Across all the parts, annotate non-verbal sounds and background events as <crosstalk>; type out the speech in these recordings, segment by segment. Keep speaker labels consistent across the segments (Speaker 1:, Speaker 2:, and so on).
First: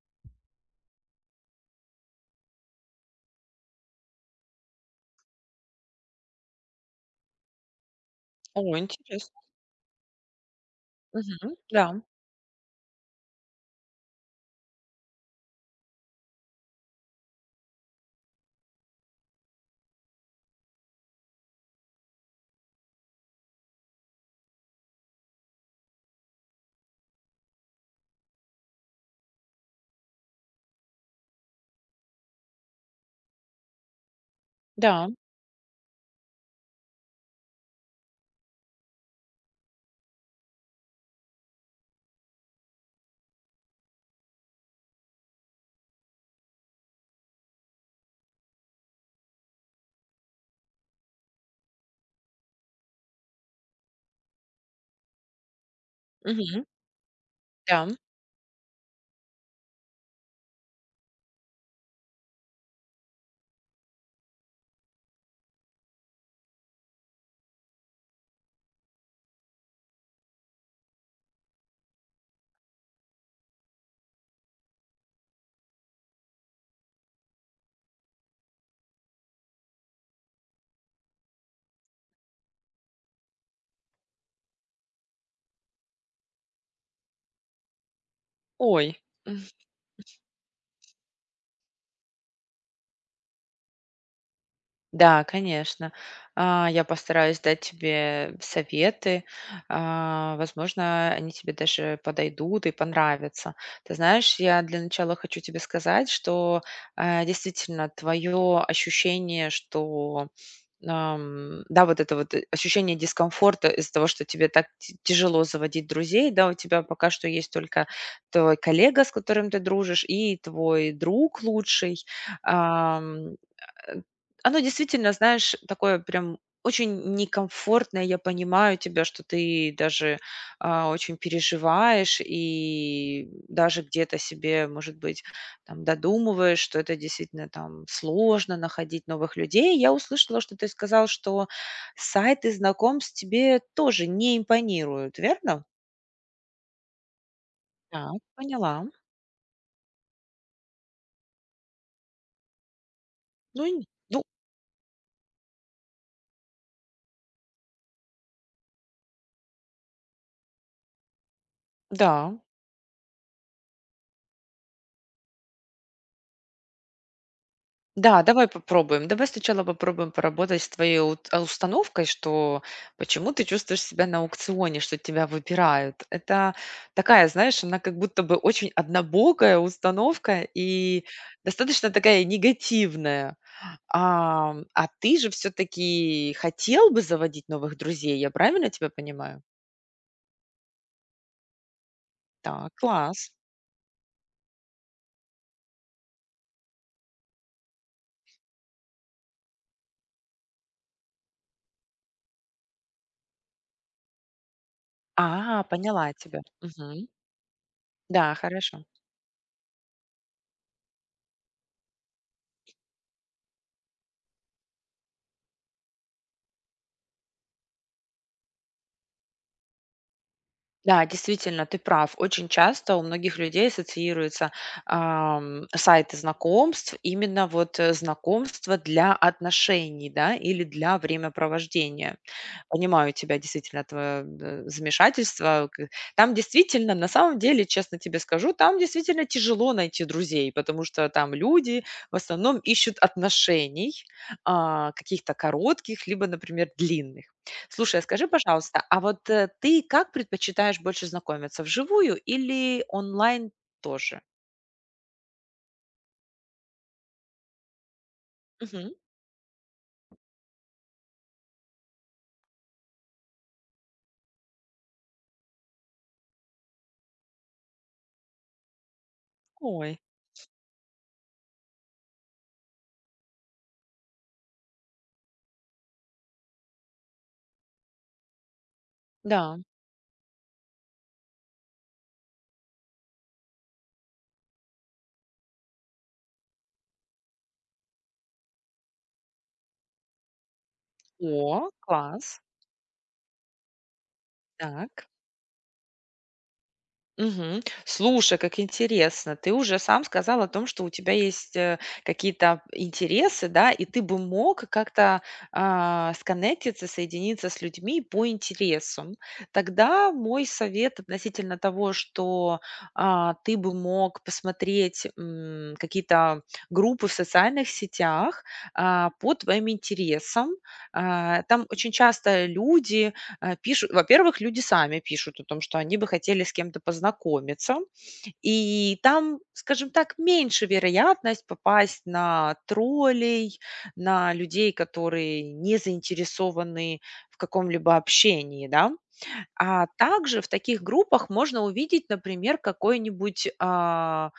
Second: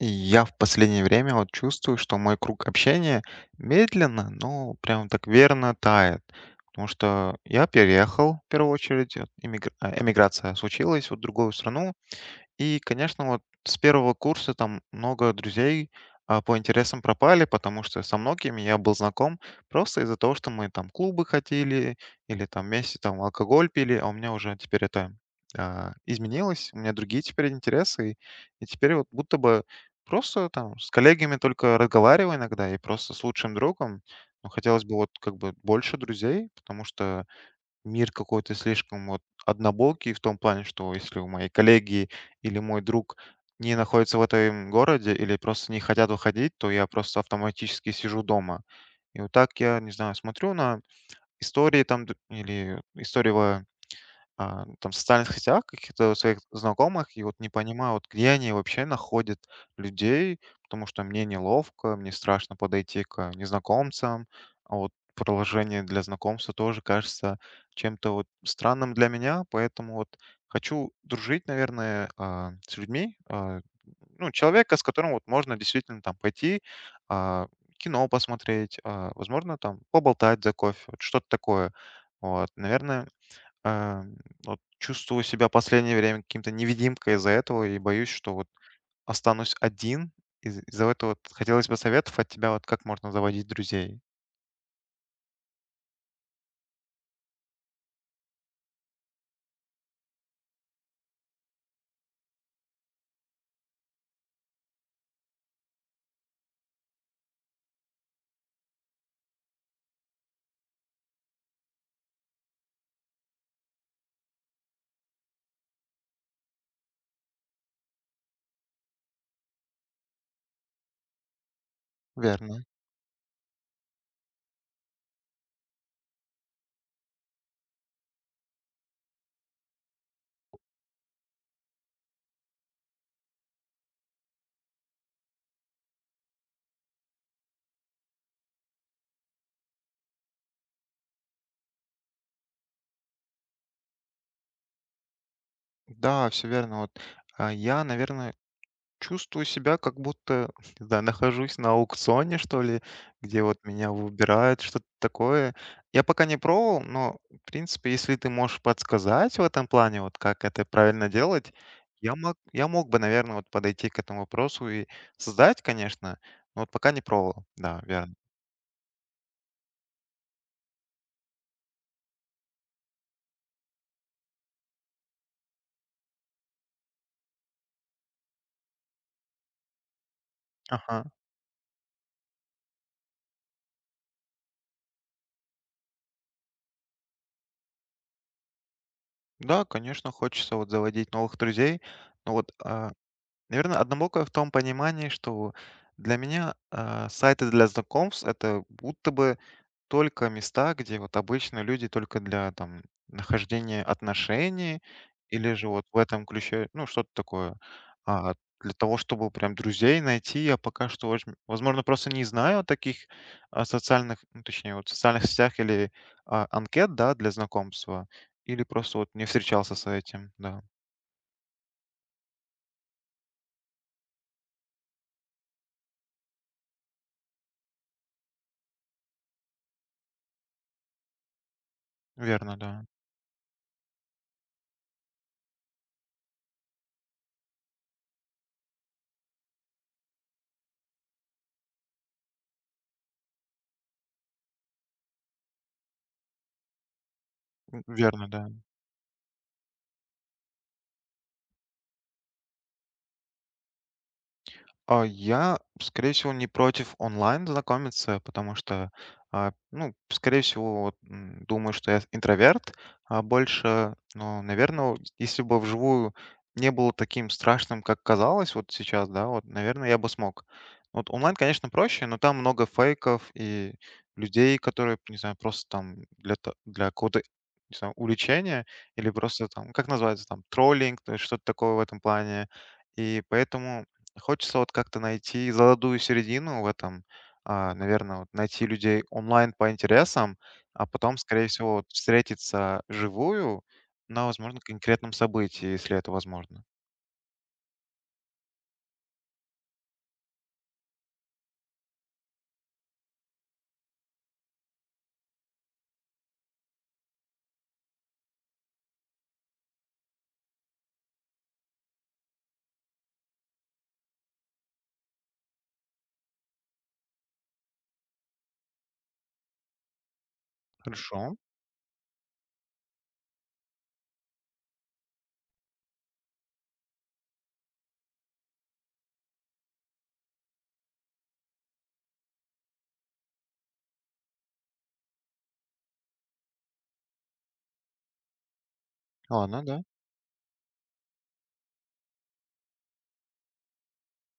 Speaker 1: И я в последнее время вот чувствую, что мой круг общения медленно, но прям так верно тает. Потому что я переехал, в первую
Speaker 2: О,
Speaker 1: очередь, вот,
Speaker 2: интересно.
Speaker 1: эмиграция случилась вот в
Speaker 2: Мгм.
Speaker 1: другую
Speaker 2: Да,
Speaker 1: страну, и, конечно, вот с первого курса там много друзей по интересам пропали, потому что со многими я был знаком просто из-за того, что мы там клубы ходили или там вместе там алкоголь пили, а у меня уже теперь это изменилось, у меня другие теперь интересы, и теперь вот будто бы просто там с коллегами только разговариваю иногда и просто с лучшим другом, но хотелось бы
Speaker 2: да.
Speaker 1: вот как бы больше друзей, потому что мир какой-то слишком вот однобокий в том плане, что если у моей коллеги или мой друг не находится в этом городе или просто не хотят выходить, то я просто автоматически сижу дома. И вот так я, не знаю, смотрю на истории там или истории там, в социальных сетях каких-то своих
Speaker 2: Мгм.
Speaker 1: знакомых, и вот не
Speaker 2: Да.
Speaker 1: понимаю, вот где они вообще находят людей, потому что мне неловко, мне страшно подойти к незнакомцам, а вот приложение для знакомства тоже кажется чем-то вот странным для меня, поэтому вот хочу дружить, наверное, с людьми, ну, человека, с которым вот можно действительно там пойти, а, кино посмотреть, возможно, там поболтать за кофе, вот что-то такое. Вот, наверное, а, вот чувствую себя последнее время каким-то невидимкой из-за этого и боюсь, что вот
Speaker 2: Ой.
Speaker 1: останусь один. Из-за этого вот хотелось бы советов от тебя, вот как можно заводить друзей.
Speaker 2: Да, конечно. Я постараюсь дать тебе советы. Возможно, они тебе даже подойдут и понравятся. Ты знаешь, я для начала хочу тебе сказать, что, действительно твое ощущение, что, да, вот это вот, ощущение дискомфорта из-за того, что тебе так ти тяжело заводить друзей, да, у тебя пока что есть только твой коллега, с которым ты дружишь, и твой друг лучший.
Speaker 1: Верно.
Speaker 2: Э, Оно действительно, знаешь, такое прям очень некомфортное. Я понимаю тебя, что ты даже, очень переживаешь и даже где-то себе, может быть, там додумываешь, что это действительно там сложно находить новых людей. Я услышала, что ты сказал, что сайты знакомств тебе тоже не импонируют, верно?
Speaker 1: Да, все верно. Вот я,
Speaker 2: Так,
Speaker 1: наверное,
Speaker 2: поняла.
Speaker 1: чувствую себя, как будто, <laughs> не знаю, нахожусь на аукционе, что ли, где вот
Speaker 2: Ну и
Speaker 1: меня
Speaker 2: Ну
Speaker 1: выбирают, что-то такое. Я пока не пробовал, но, в принципе, если ты можешь подсказать в этом плане, вот как это правильно делать, я мог,
Speaker 2: да.
Speaker 1: я мог бы, наверное, вот подойти к этому вопросу и создать, конечно, но вот пока не пробовал. Да, верно.
Speaker 2: Да, давай попробуем. Давай сначала попробуем поработать с твоей установкой, что почему ты чувствуешь себя на аукционе, что тебя выбирают. Это такая, знаешь, она как будто бы очень однобокая установка и
Speaker 1: Ага.
Speaker 2: достаточно такая негативная. А ты же все-таки хотел бы заводить новых друзей, я правильно тебя понимаю?
Speaker 1: Да, конечно, хочется вот заводить новых друзей, но вот,
Speaker 2: Так, класс.
Speaker 1: наверное, однобоко в том понимании, что для меня сайты для знакомств это будто бы только места, где вот обычно люди только для там нахождения отношений или же вот в
Speaker 2: Поняла
Speaker 1: этом
Speaker 2: тебя.
Speaker 1: ключе, ну,
Speaker 2: Мгм.
Speaker 1: что-то такое.
Speaker 2: Да,
Speaker 1: А для
Speaker 2: хорошо.
Speaker 1: того, чтобы прям друзей найти, я пока что, возможно, просто не знаю о таких социальных, ну, точнее, вот социальных сетях или анкет, да, для знакомства. Или просто вот не встречался с этим, да.
Speaker 2: Да, действительно, ты прав. Очень часто у многих людей ассоциируются сайты знакомств, именно вот знакомства для отношений, да, или для времяпровождения.
Speaker 1: Верно, да.
Speaker 2: Понимаю тебя, действительно, твое замешательство. Там действительно, на самом деле, честно тебе скажу, там действительно тяжело найти друзей, потому что там люди в основном ищут отношений, каких-то коротких, либо, например, длинных. Слушай, а скажи,
Speaker 1: Верно, да.
Speaker 2: пожалуйста, а вот ты как предпочитаешь больше знакомиться, вживую или онлайн тоже?
Speaker 1: А я, скорее всего, не против онлайн знакомиться, потому
Speaker 2: Мгм.
Speaker 1: что, ну, скорее всего, вот, думаю, что я интроверт, а больше, ну, наверное, если бы вживую не было таким страшным, как казалось вот сейчас, да, вот, наверное, я
Speaker 2: Ой,
Speaker 1: бы смог. Вот онлайн, конечно, проще, но там много фейков и людей, которые, не знаю, просто там для, для какого-то, не знаю, увлечения или просто
Speaker 2: да.
Speaker 1: там, как называется, там, троллинг, то есть что-то такое в этом плане. И поэтому хочется вот как-то найти золотую середину в этом, наверное, вот найти людей онлайн по интересам, а потом, скорее
Speaker 2: О,
Speaker 1: всего, вот
Speaker 2: класс.
Speaker 1: встретиться живую на, возможно,
Speaker 2: Так.
Speaker 1: конкретном событии, если это возможно.
Speaker 2: Мгм. Слушай, как интересно. Ты уже сам сказал о том, что у тебя есть, какие-то интересы, да, и ты бы мог как-то, сконнектиться, соединиться с людьми по интересам. Тогда мой совет относительно того, что, ты бы мог посмотреть, какие-то группы в социальных сетях, по твоим интересам.
Speaker 1: Хорошо.
Speaker 2: Там очень часто люди, Э, пишу во-первых, люди сами пишут о том, что они бы хотели с кем-то познакомиться, и там, скажем так, меньше вероятность попасть на троллей, на людей, которые не заинтересованы в каком-либо общении, да.
Speaker 1: Ладно, да.
Speaker 2: А также в таких группах можно увидеть, например, какой-нибудь, а,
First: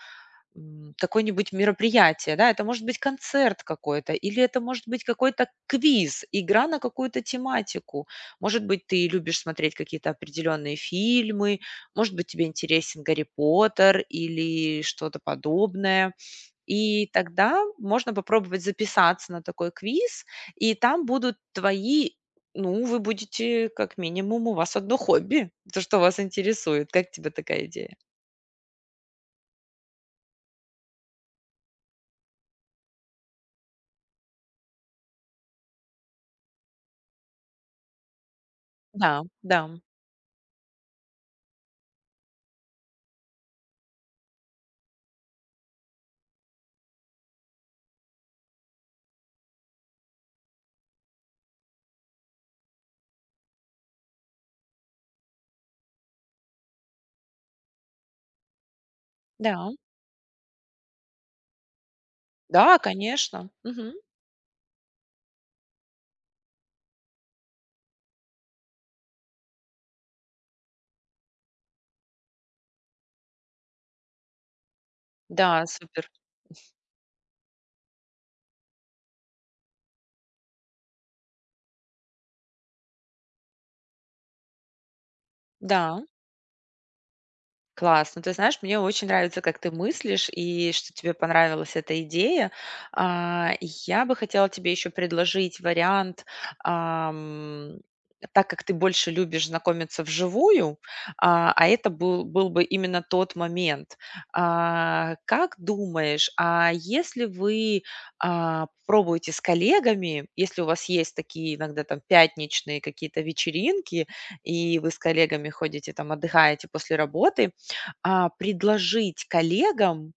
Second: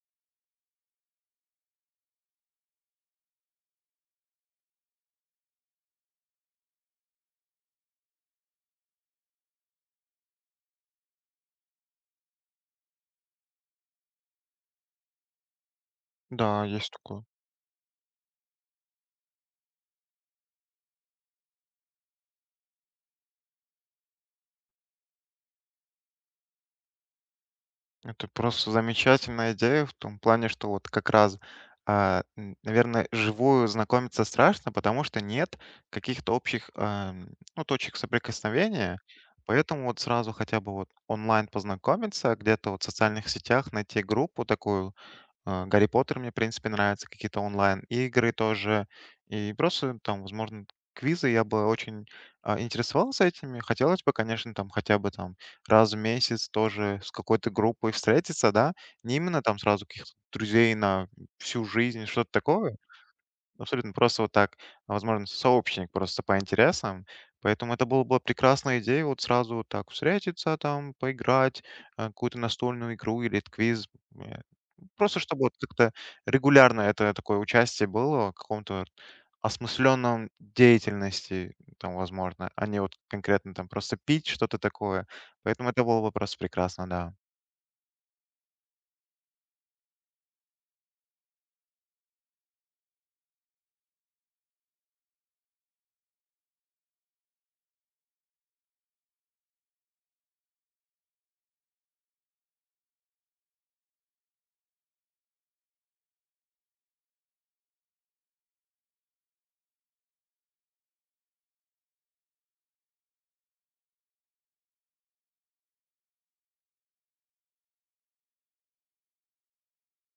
Speaker 2: м, какое-нибудь мероприятие, да, это может быть концерт какой-то, или это может быть какой-то квиз, игра на какую-то тематику. Может быть, ты любишь смотреть какие-то определенные фильмы, может быть, тебе интересен Гарри Поттер или что-то подобное.
Speaker 1: Да, есть
Speaker 2: И
Speaker 1: такое.
Speaker 2: тогда можно попробовать записаться на такой квиз, и там будут твои ну, вы будете, как минимум, у вас одно хобби, то, что вас интересует. Как тебе такая идея?
Speaker 1: Это просто замечательная идея в том плане, что вот как раз, а, наверное, живую знакомиться страшно, потому что нет каких-то общих ну, точек соприкосновения.
Speaker 2: Да, да,
Speaker 1: Поэтому вот сразу хотя бы вот онлайн познакомиться, где-то вот в социальных сетях найти группу такую. Гарри Поттер мне, в принципе, нравится, какие-то онлайн-игры тоже. И просто там, возможно, квизы я бы очень интересовался этими. Хотелось бы, конечно, там хотя бы там раз в месяц тоже с какой-то группой встретиться, да. Не именно там
Speaker 2: да.
Speaker 1: сразу каких-то друзей на всю жизнь, что-то
Speaker 2: Да,
Speaker 1: такое.
Speaker 2: конечно.
Speaker 1: Абсолютно
Speaker 2: Мгм.
Speaker 1: просто вот так, возможно, сообщник просто по интересам. Поэтому это было бы прекрасная идея вот сразу вот так встретиться там, поиграть, какую-то настольную игру или квиз. Э, Просто чтобы вот
Speaker 2: Да,
Speaker 1: как-то
Speaker 2: супер.
Speaker 1: регулярно это такое участие было в каком-то вот осмысленном деятельности, там, возможно, а не вот конкретно там просто пить что-то такое. Поэтому это было
Speaker 2: Да.
Speaker 1: бы просто прекрасно, да.
Speaker 2: Класс. Ну, ты знаешь, мне очень нравится, как ты мыслишь и что тебе понравилась эта идея. Я бы хотела тебе еще предложить вариант, ам, так как ты больше любишь знакомиться вживую, а это был бы именно тот момент. Как думаешь, а если вы пробуете с коллегами, если у вас есть такие иногда там пятничные какие-то вечеринки, и вы с коллегами ходите там отдыхаете после работы, предложить коллегам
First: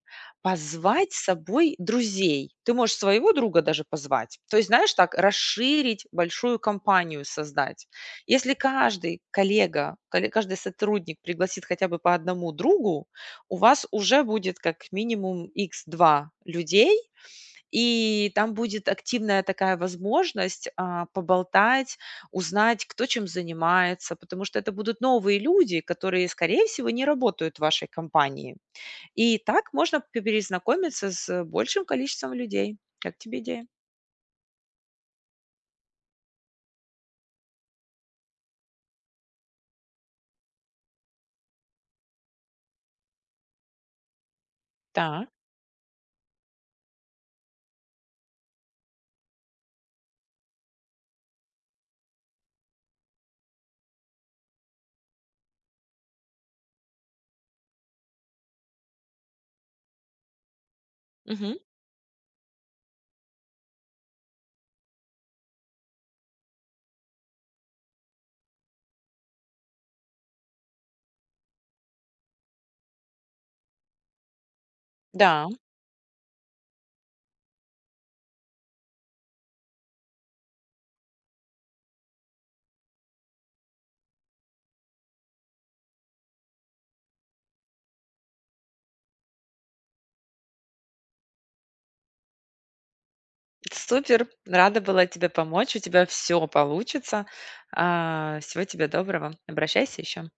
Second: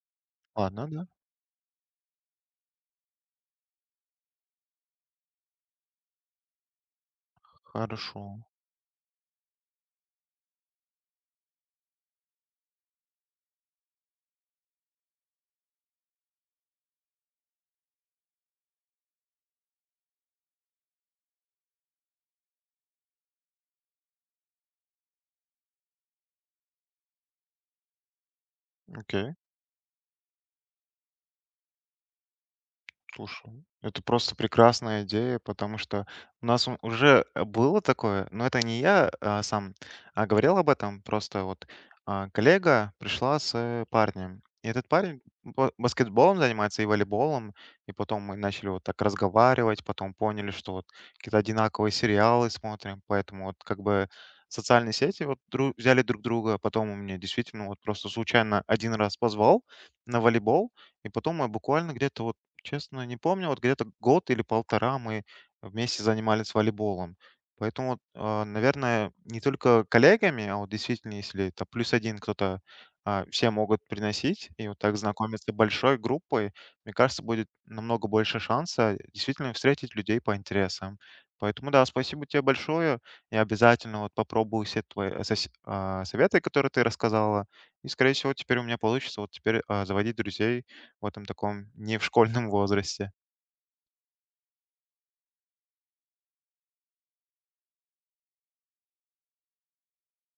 Speaker 1: Ладно, да,
Speaker 2: позвать с собой друзей. Ты можешь своего друга даже позвать. То есть, знаешь, так расширить, большую компанию создать.
Speaker 1: хорошо.
Speaker 2: Если каждый сотрудник пригласит хотя бы по одному другу, у вас уже будет как минимум x два людей, и там будет активная такая возможность, поболтать, узнать, кто чем занимается, потому что это будут новые люди, которые, скорее всего, не работают в вашей компании.
Speaker 1: Окей.
Speaker 2: И так можно п перезнакомиться с большим количеством людей. Как тебе
Speaker 1: Слушай,
Speaker 2: идея?
Speaker 1: это просто прекрасная идея, потому что у нас уже было такое, но это не я сам говорил об этом, просто вот коллега пришла с парнем. И этот парень
Speaker 2: Так.
Speaker 1: баскетболом занимается и волейболом, и потом мы начали вот так разговаривать, потом поняли, что вот какие-то одинаковые сериалы смотрим, поэтому вот как бы социальные сети вот взяли друг друга, потом он меня действительно вот просто случайно один раз позвал на волейбол, и потом мы
Speaker 2: Мгм.
Speaker 1: буквально где-то вот. Честно, не помню. Вот где-то год или полтора мы вместе занимались волейболом. Поэтому, вот, наверное, не только коллегами, а вот действительно, если это плюс один кто-то, все могут приносить, и вот так
Speaker 2: Да,
Speaker 1: знакомиться большой группой, мне кажется, будет намного больше шанса действительно встретить людей по интересам. Поэтому да, спасибо тебе большое. Я обязательно вот попробую все твои советы, которые ты рассказала. И, скорее всего, теперь у меня получится вот теперь заводить друзей в этом таком не в школьном <laughs> возрасте.
Speaker 2: супер. Рада была тебе помочь. У тебя все получится. Всего тебе доброго. Обращайся еще.